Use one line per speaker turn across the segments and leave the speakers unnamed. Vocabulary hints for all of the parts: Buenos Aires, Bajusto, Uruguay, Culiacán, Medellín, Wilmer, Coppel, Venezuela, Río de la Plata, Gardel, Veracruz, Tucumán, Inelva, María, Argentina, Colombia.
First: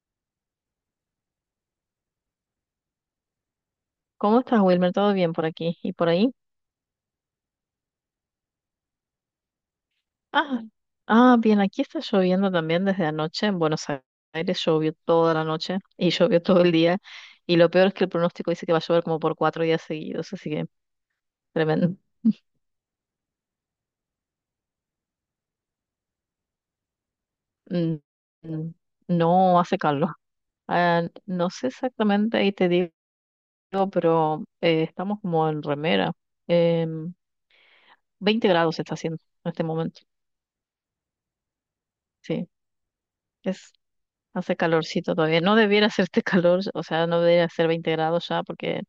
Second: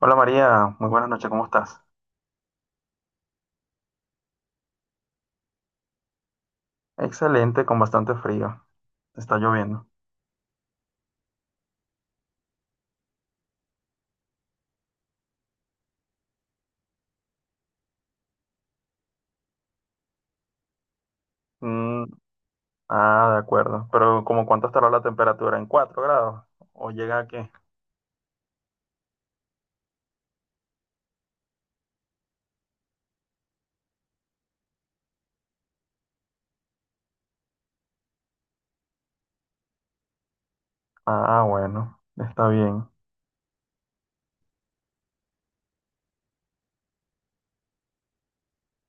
Hola María, muy buenas noches, ¿cómo estás?
¿Cómo estás, Wilmer? ¿Todo bien por aquí y por ahí?
Excelente, con bastante frío. Está lloviendo.
Ah, ah, bien, aquí está lloviendo también desde anoche. En Buenos Aires llovió toda la noche y llovió todo el día. Y lo peor es que el pronóstico dice que va a llover como por 4 días seguidos, así que tremendo.
Mm, ah, de acuerdo. Pero ¿como cuánto estará la temperatura? ¿En 4 grados? ¿O llega a qué?
Mm, mm, No hace calor. Ah, no sé exactamente, ahí te digo, pero estamos como en remera. Em, 20 grados está haciendo en este momento.
Ah, bueno, está
Sí,
bien.
es, hace calorcito todavía. No debiera hacer este calor, o sea, no debiera ser 20 grados ya, porque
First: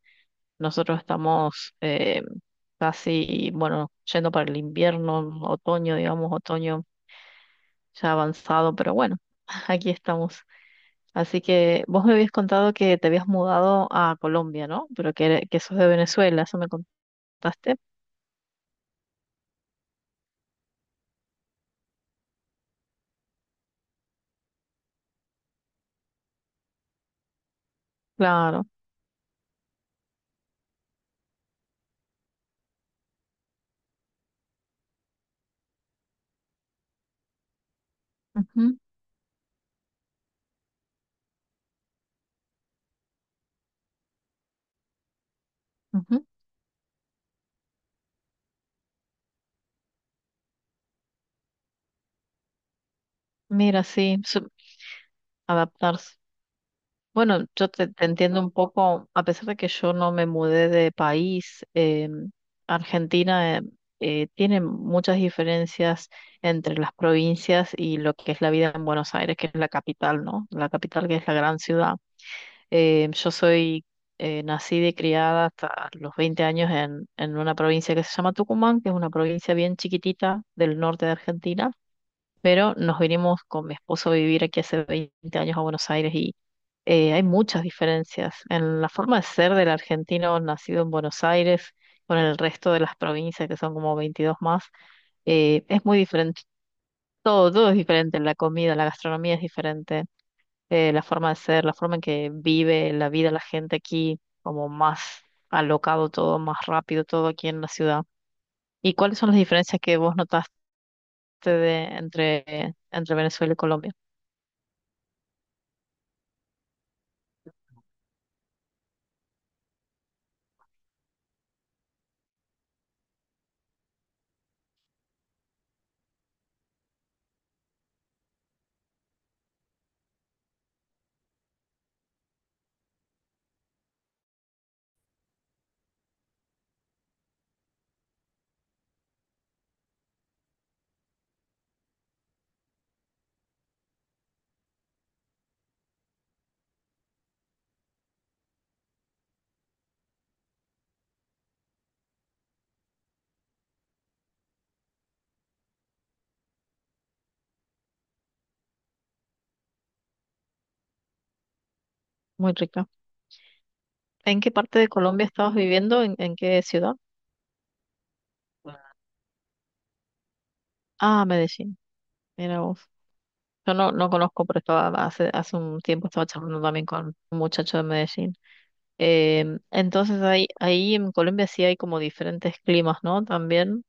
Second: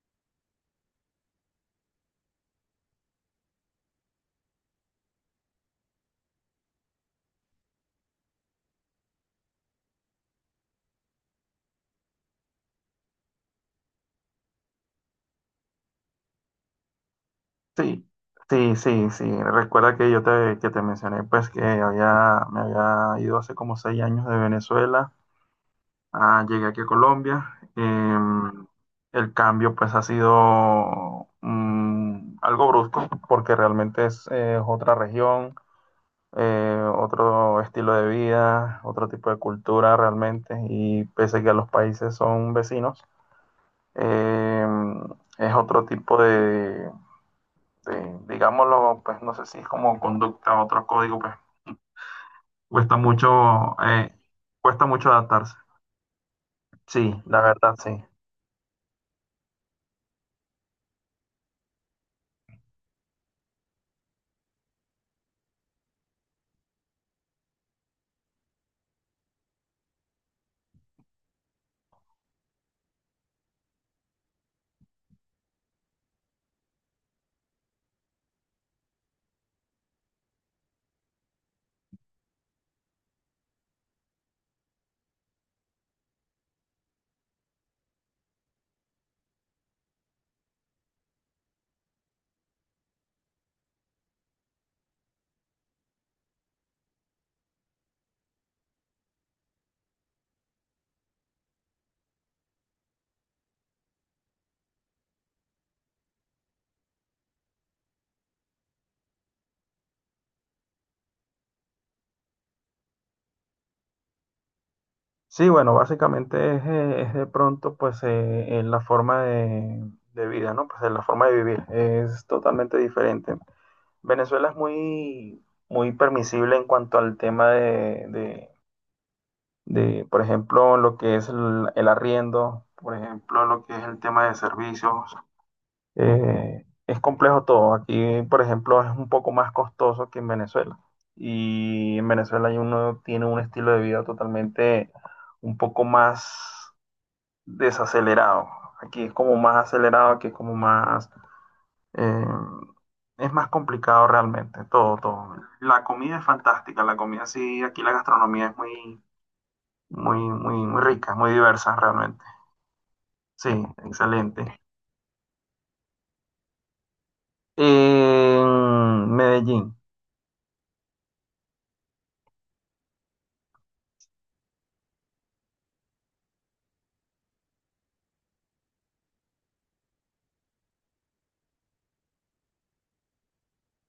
nosotros estamos casi, bueno, yendo para el invierno, otoño, digamos, otoño ya avanzado, pero bueno, aquí estamos. Así que vos me habías contado que te habías mudado a Colombia, ¿no? Pero que sos de Venezuela, eso me contaste.
Sí, sí, sí, sí. Recuerda que que te mencioné pues que me había ido hace como 6 años de Venezuela. Ah, llegué aquí a Colombia.
Claro.
El cambio pues ha sido algo brusco porque realmente es otra región, otro estilo de
Ujú,
vida, otro tipo de cultura realmente, y pese a que los países son vecinos, em, es otro tipo
ujú.
digámoslo, pues no sé si es como conducta, otro código. Pues cuesta mucho,
Mira,
eh,
sí,
cuesta mucho adaptarse.
adaptarse.
Sí, la
Bueno, yo
verdad,
te,
sí.
te entiendo un poco, a pesar de que yo no me mudé de país, Argentina tiene muchas diferencias entre las provincias y lo que es la vida en Buenos Aires, que es la capital, ¿no? La capital que es la gran ciudad. Yo soy nacida y criada hasta los 20 años en, una provincia que se llama Tucumán, que es una provincia bien chiquitita del norte de Argentina, pero nos vinimos con mi esposo a vivir aquí hace 20 años a Buenos Aires y hay muchas diferencias en la forma de ser del argentino nacido en Buenos Aires con el resto de las provincias, que son como 22 más. Es muy diferente, todo, todo es diferente, la comida, la gastronomía es diferente, la forma de ser, la forma en que vive la vida la gente aquí, como más alocado todo, más rápido todo aquí en la ciudad. ¿Y cuáles son las diferencias que vos notaste entre Venezuela y Colombia?
Sí, bueno, básicamente es de pronto pues la forma de vida, ¿no? Pues la forma de vivir es totalmente diferente. Venezuela es muy, muy permisible en cuanto al tema por ejemplo, lo que es el arriendo, por ejemplo, lo que es el tema de servicios. Es complejo todo. Aquí, por ejemplo, es un poco más costoso que en Venezuela. Y en Venezuela uno tiene un estilo de vida totalmente un poco más desacelerado. Aquí es como más acelerado, aquí es como más, eh, es más complicado realmente, todo, todo. La comida es fantástica, la comida sí, aquí la gastronomía es muy, muy, muy, muy rica, muy diversa realmente.
Muy rica.
Sí,
¿En qué
excelente.
parte de Colombia estabas viviendo? ¿En qué ciudad?
En Medellín.
Ah, Medellín. Mira vos. Yo no, no conozco, pero estaba hace un tiempo estaba charlando también con un muchacho de Medellín. Entonces ahí en Colombia sí hay como diferentes climas, ¿no? También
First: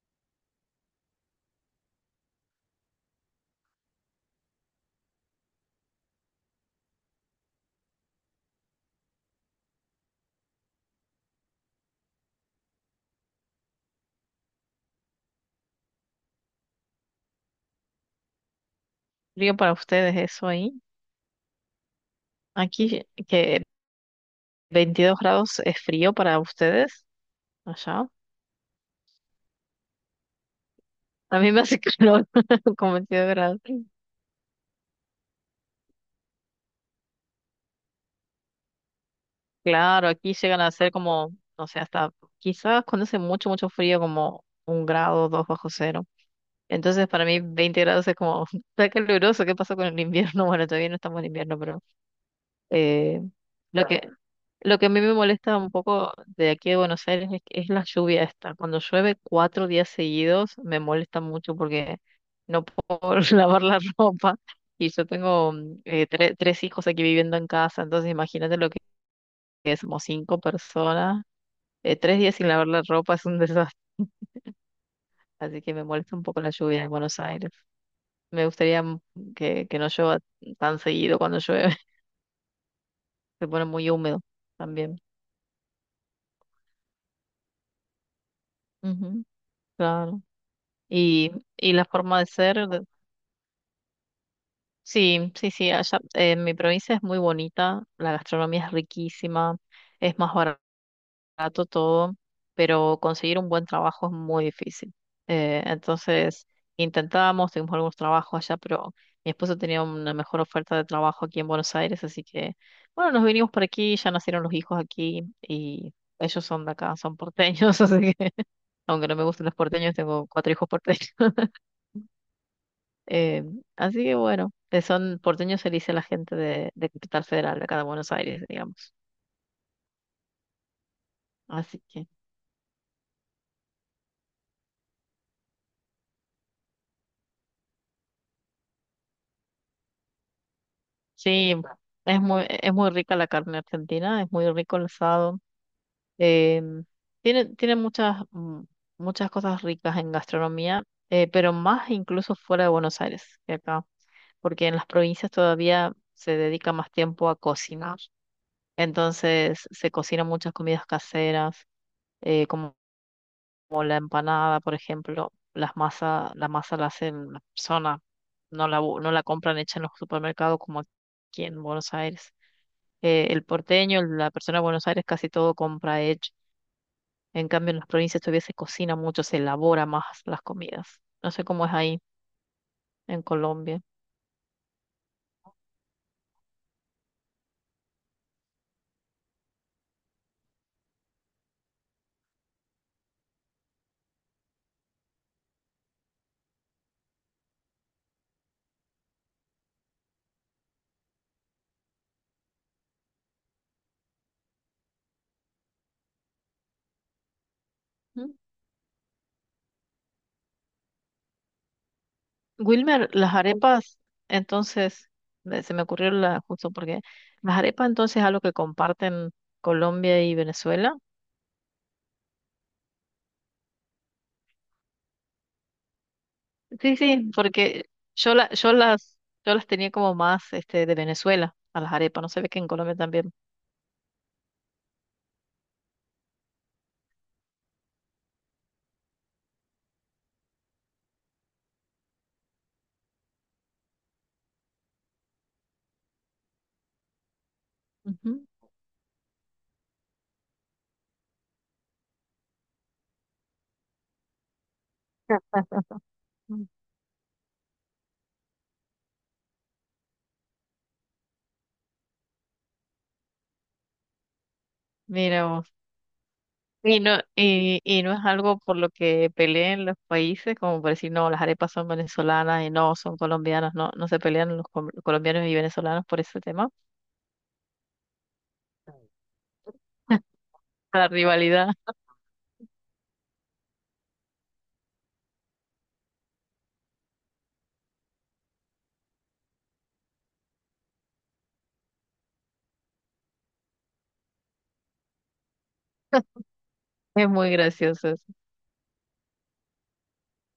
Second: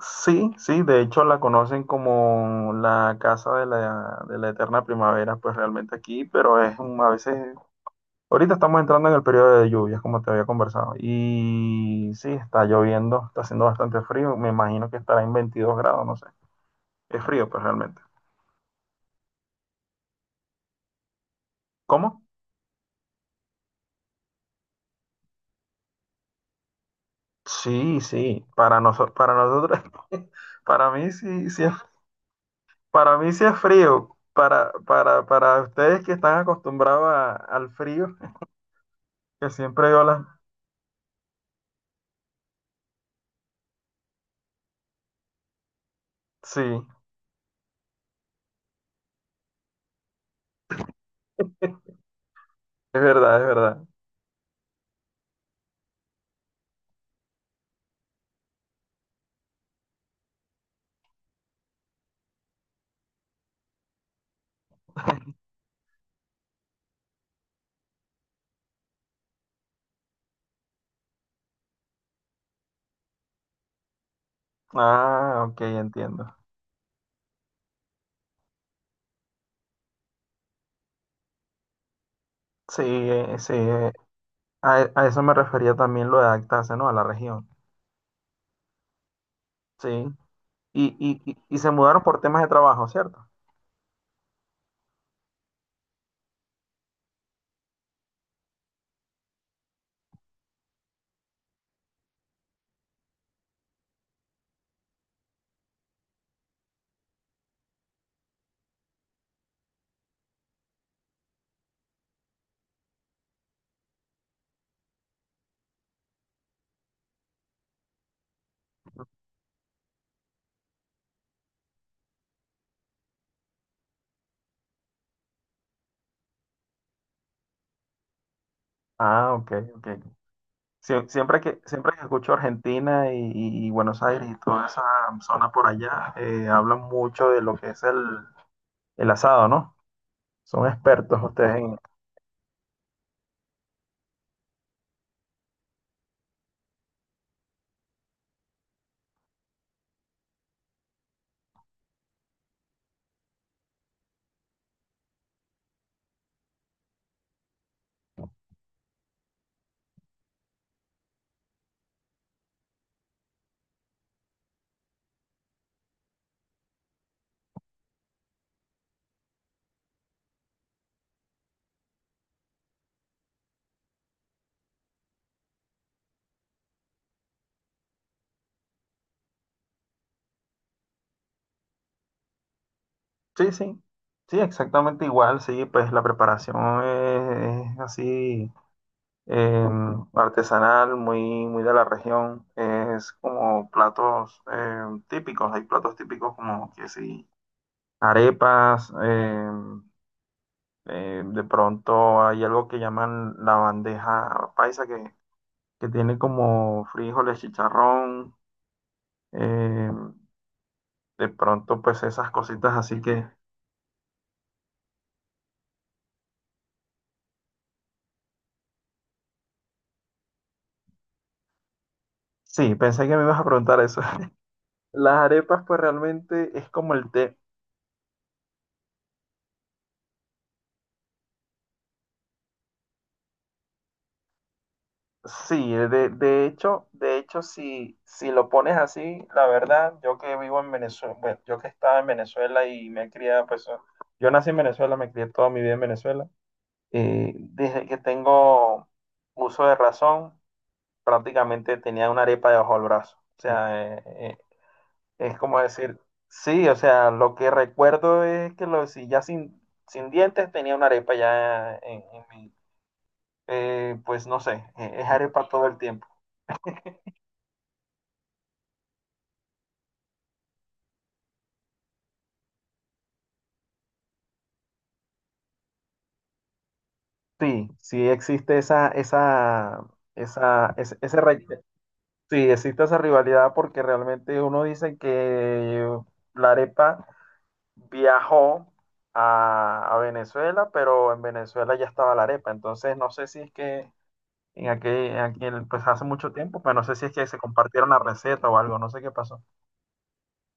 Sí, sí, de hecho la conocen como la casa de la, eterna primavera, pues realmente aquí, pero es a veces. Ahorita estamos entrando en el periodo de lluvias, como te había conversado. Y sí, está lloviendo, está haciendo bastante frío. Me imagino que estará en 22 grados, no sé. Es frío, pues realmente.
frío para ustedes eso ahí.
¿Cómo?
Aquí que 22 grados es frío para ustedes,
Sí,
allá.
sí. Para nosotros, para mí
A
sí,
mí me
sí es,
hace calor con
para
22
mí sí es
grados.
frío. Para ustedes que están acostumbrados al frío, que siempre
Claro,
violan.
aquí llegan a ser como, no sé, hasta quizás cuando hace mucho, mucho frío, como un grado, dos bajo cero.
Sí,
Entonces, para mí, 20 grados es como, está caluroso, ¿qué pasó con el invierno? Bueno, todavía no estamos en invierno, pero
es
eh,
verdad, es verdad.
lo que, lo que a mí me molesta un poco de aquí de Buenos Aires es la lluvia esta. Cuando llueve 4 días seguidos, me molesta mucho porque no puedo lavar la ropa. Y yo tengo tres hijos aquí viviendo en casa, entonces imagínate lo que somos cinco personas 3 días sin lavar la ropa es un desastre,
Ah, ok,
así que me molesta un
entiendo.
poco la lluvia en Buenos Aires. Me gustaría que no llueva tan seguido cuando llueve,
Sí, eh,
se
sí,
pone muy
eh,
húmedo
A, e-
también.
a eso me refería también, lo de adaptarse, ¿no? A la región.
Ujú,
Sí.
claro.
Y, y,
Y,
y, y se
y la
mudaron
forma
por
de
temas de
ser,
trabajo, ¿cierto?
sí, sí, sí, allá en mi provincia es muy bonita, la gastronomía es riquísima, es más barata barato todo, pero conseguir un buen trabajo es muy difícil. Entonces intentábamos, tuvimos algunos trabajos allá, pero mi esposo tenía una mejor oferta de trabajo aquí en Buenos Aires, así que bueno, nos vinimos por aquí, ya nacieron los hijos aquí y ellos son de acá, son porteños, así que aunque no me gusten los porteños, tengo cuatro hijos porteños. Eh, Así que bueno, son porteños, se le dice a la gente de Capital Federal, de acá de Buenos Aires, digamos.
Ah, ok, ok. Sie- siempre que,
Así
siempre que
que...
escucho Argentina y Buenos Aires y toda esa zona por allá, hablan mucho de lo que es el, asado, ¿no? Son expertos
Sí,
ustedes en...
es muy rica la carne argentina, es muy rico el asado. eh, tiene muchas cosas ricas en gastronomía, pero más incluso fuera de Buenos Aires que acá, porque en las provincias todavía se dedica más tiempo a cocinar. Entonces se cocinan muchas comidas caseras, eh, como, como la empanada, por ejemplo. La masa la hacen la persona, no la compran hecha en los supermercados como aquí en Buenos Aires el porteño, la persona de Buenos Aires, casi todo compra hecho. En cambio, en las provincias todavía se cocina mucho, se elabora más las comidas. No sé cómo es ahí en
Sí, sí.
Colombia.
Sí, exactamente igual, sí, pues la preparación es así. eh, Artesanal, muy, muy de la región. Es como platos típicos, hay platos típicos como que sí, arepas, de pronto hay algo que llaman la bandeja paisa que tiene como frijoles,
¿Mm?
chicharrón, eh, de pronto pues esas cositas así
Wilmer,
que...
las arepas, entonces, se me ocurrió la, justo porque las arepas entonces es algo que comparten Colombia y Venezuela.
Sí, pensé que me ibas a preguntar eso. Las arepas pues realmente es como
Sí,
el
sí,
té.
porque yo, la, yo las, yo las tenía como más este, de Venezuela, a las arepas, no se ve que en Colombia también.
Sí, de hecho, si lo pones así, la verdad, yo que vivo en Venezuela, bueno, yo que estaba en Venezuela y me he criado, pues, yo nací en Venezuela, me crié toda mi vida en Venezuela. Desde que
Ujú.
tengo uso de razón, prácticamente tenía una arepa debajo del brazo. O sea, es como
Claro.
decir, sí, o sea, lo que recuerdo es que si ya sin dientes tenía una arepa ya en, pues no sé, es arepa
Mira.
todo el tiempo.
Y no, y no es algo por lo que peleen los países, como por decir, no, las arepas son venezolanas y no, son colombianas, no, no se pelean los colombianos y venezolanos por ese tema.
Sí, sí existe esa, esa, esa, ese,
La
ese re-
rivalidad.
sí, existe esa rivalidad porque realmente uno dice que la arepa viajó a Venezuela, pero en Venezuela ya estaba la arepa. Entonces no sé si es que pues hace mucho tiempo, pero no sé si es que
Es
se
muy
compartieron la
gracioso eso.
receta o algo, no sé qué pasó.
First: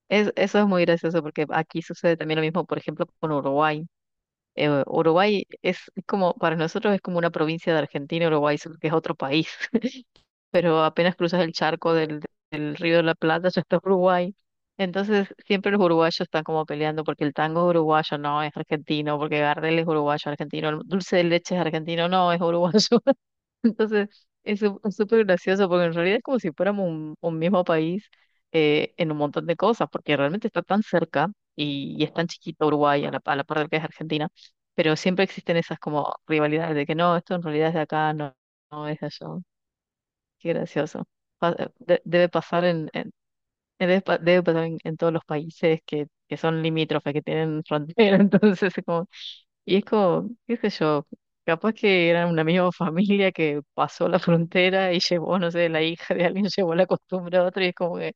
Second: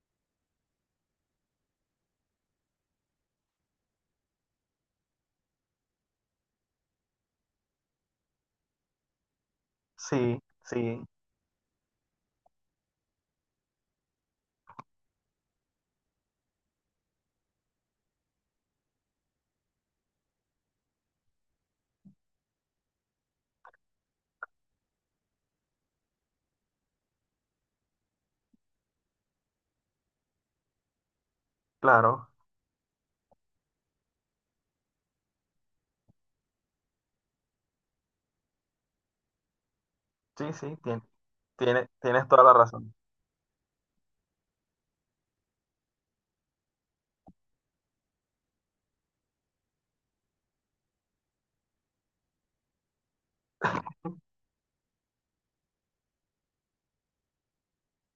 Eso es muy gracioso porque aquí sucede también lo mismo, por ejemplo, con Uruguay. Uruguay es como, para nosotros es como una provincia de Argentina, Uruguay, solo que es otro país.
Sí,
Pero
sí,
apenas cruzas el charco del Río de la Plata, ya está Uruguay. Entonces, siempre los uruguayos están como peleando porque el tango es uruguayo, no es argentino, porque Gardel es uruguayo, argentino, el dulce de leche es argentino, no es uruguayo. Entonces, es súper gracioso porque en realidad es como si fuéramos un mismo país en un montón de cosas, porque realmente está tan cerca y es tan
claro.
chiquito Uruguay a la par del que es Argentina, pero siempre existen esas como rivalidades de que no, esto en realidad es de acá, no, no es de allá.
Sí,
Qué
sí, tien-
gracioso.
tiene, tienes
Debe
toda la
pasar
razón.
en- debe, pa- debe pasar en todos los países que son limítrofes, que tienen frontera, entonces es como, y es como, qué sé yo, capaz que eran una misma familia que pasó la frontera y llevó, no sé, la hija de alguien llevó la costumbre a otro y es como que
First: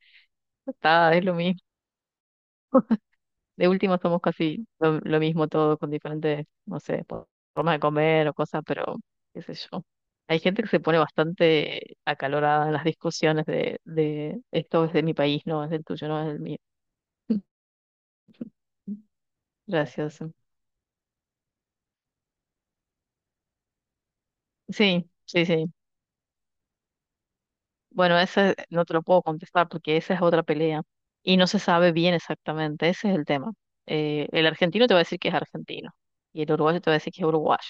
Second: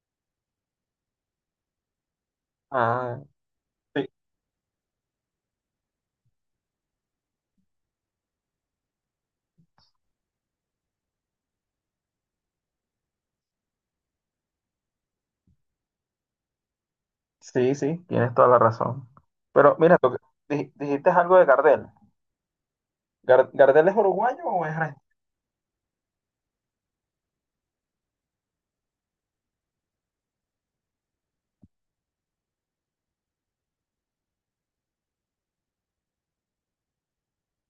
está, es lo mismo.
Ah,
De último
sí.
somos casi lo mismo todo, con diferentes, no sé, formas de comer o cosas, pero qué sé yo. Hay gente que se pone bastante acalorada en las discusiones de esto es de mi país, no es del tuyo, no es del mío.
Sí, sí, tienes toda la razón. Pero mira, lo que-
Gracioso.
dij- dijiste algo de Gardel. ¿Gardel es uruguayo o es argentino?
Sí, sí, sí. Bueno, ese no te lo puedo contestar porque esa es otra pelea y no se sabe bien exactamente, ese es el tema. El argentino te va a decir que es argentino y el uruguayo te va a decir que es uruguayo.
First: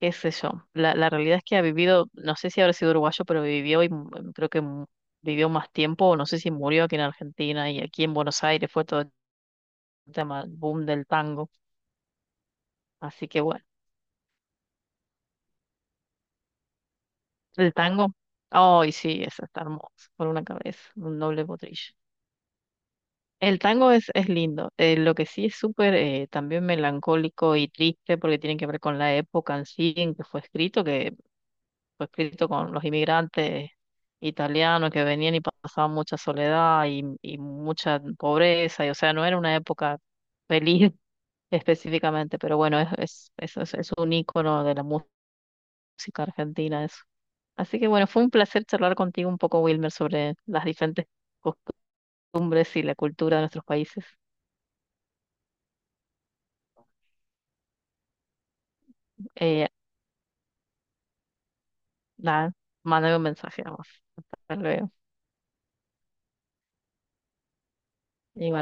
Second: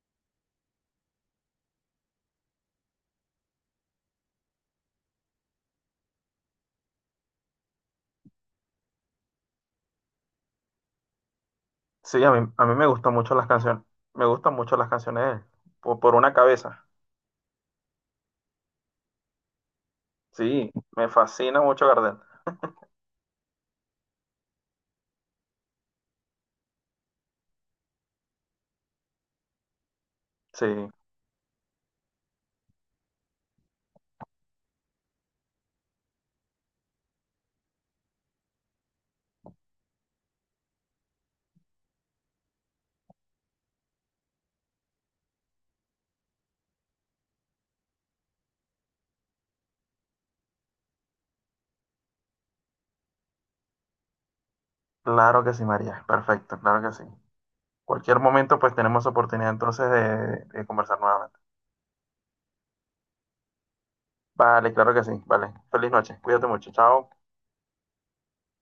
Qué sé yo. La realidad es que ha vivido, no sé si habrá sido uruguayo, pero vivió y creo que vivió más tiempo, no sé si murió aquí en Argentina y aquí en Buenos Aires fue todo el tema, el boom del tango.
Sí, a mí me gustan
Así
mucho
que
las
bueno,
canciones. Me gustan mucho las canciones de él. Por una cabeza.
el tango, ay sí, eso está hermoso, por una
Sí,
cabeza,
me
un doble
fascina mucho
potrillo.
Gardel.
El tango es lindo, lo que sí es súper también melancólico y triste porque tiene que ver con la época en sí en
Sí,
que fue escrito con los inmigrantes italianos que venían y pasaban mucha soledad y mucha pobreza, y o sea, no era una época feliz específicamente, pero bueno, es un ícono de la música argentina eso. Así que bueno, fue un placer charlar contigo un poco, Wilmer, sobre las diferentes costumbres y la cultura de nuestros países.
claro que sí, María. Perfecto, claro que sí. Cualquier momento, pues tenemos oportunidad
Eh,
entonces de conversar nuevamente.
nada, mándame un mensaje, vamos. Hasta
Vale, claro
luego.
que sí. Vale. Feliz noche. Cuídate mucho. Chao.
Igual.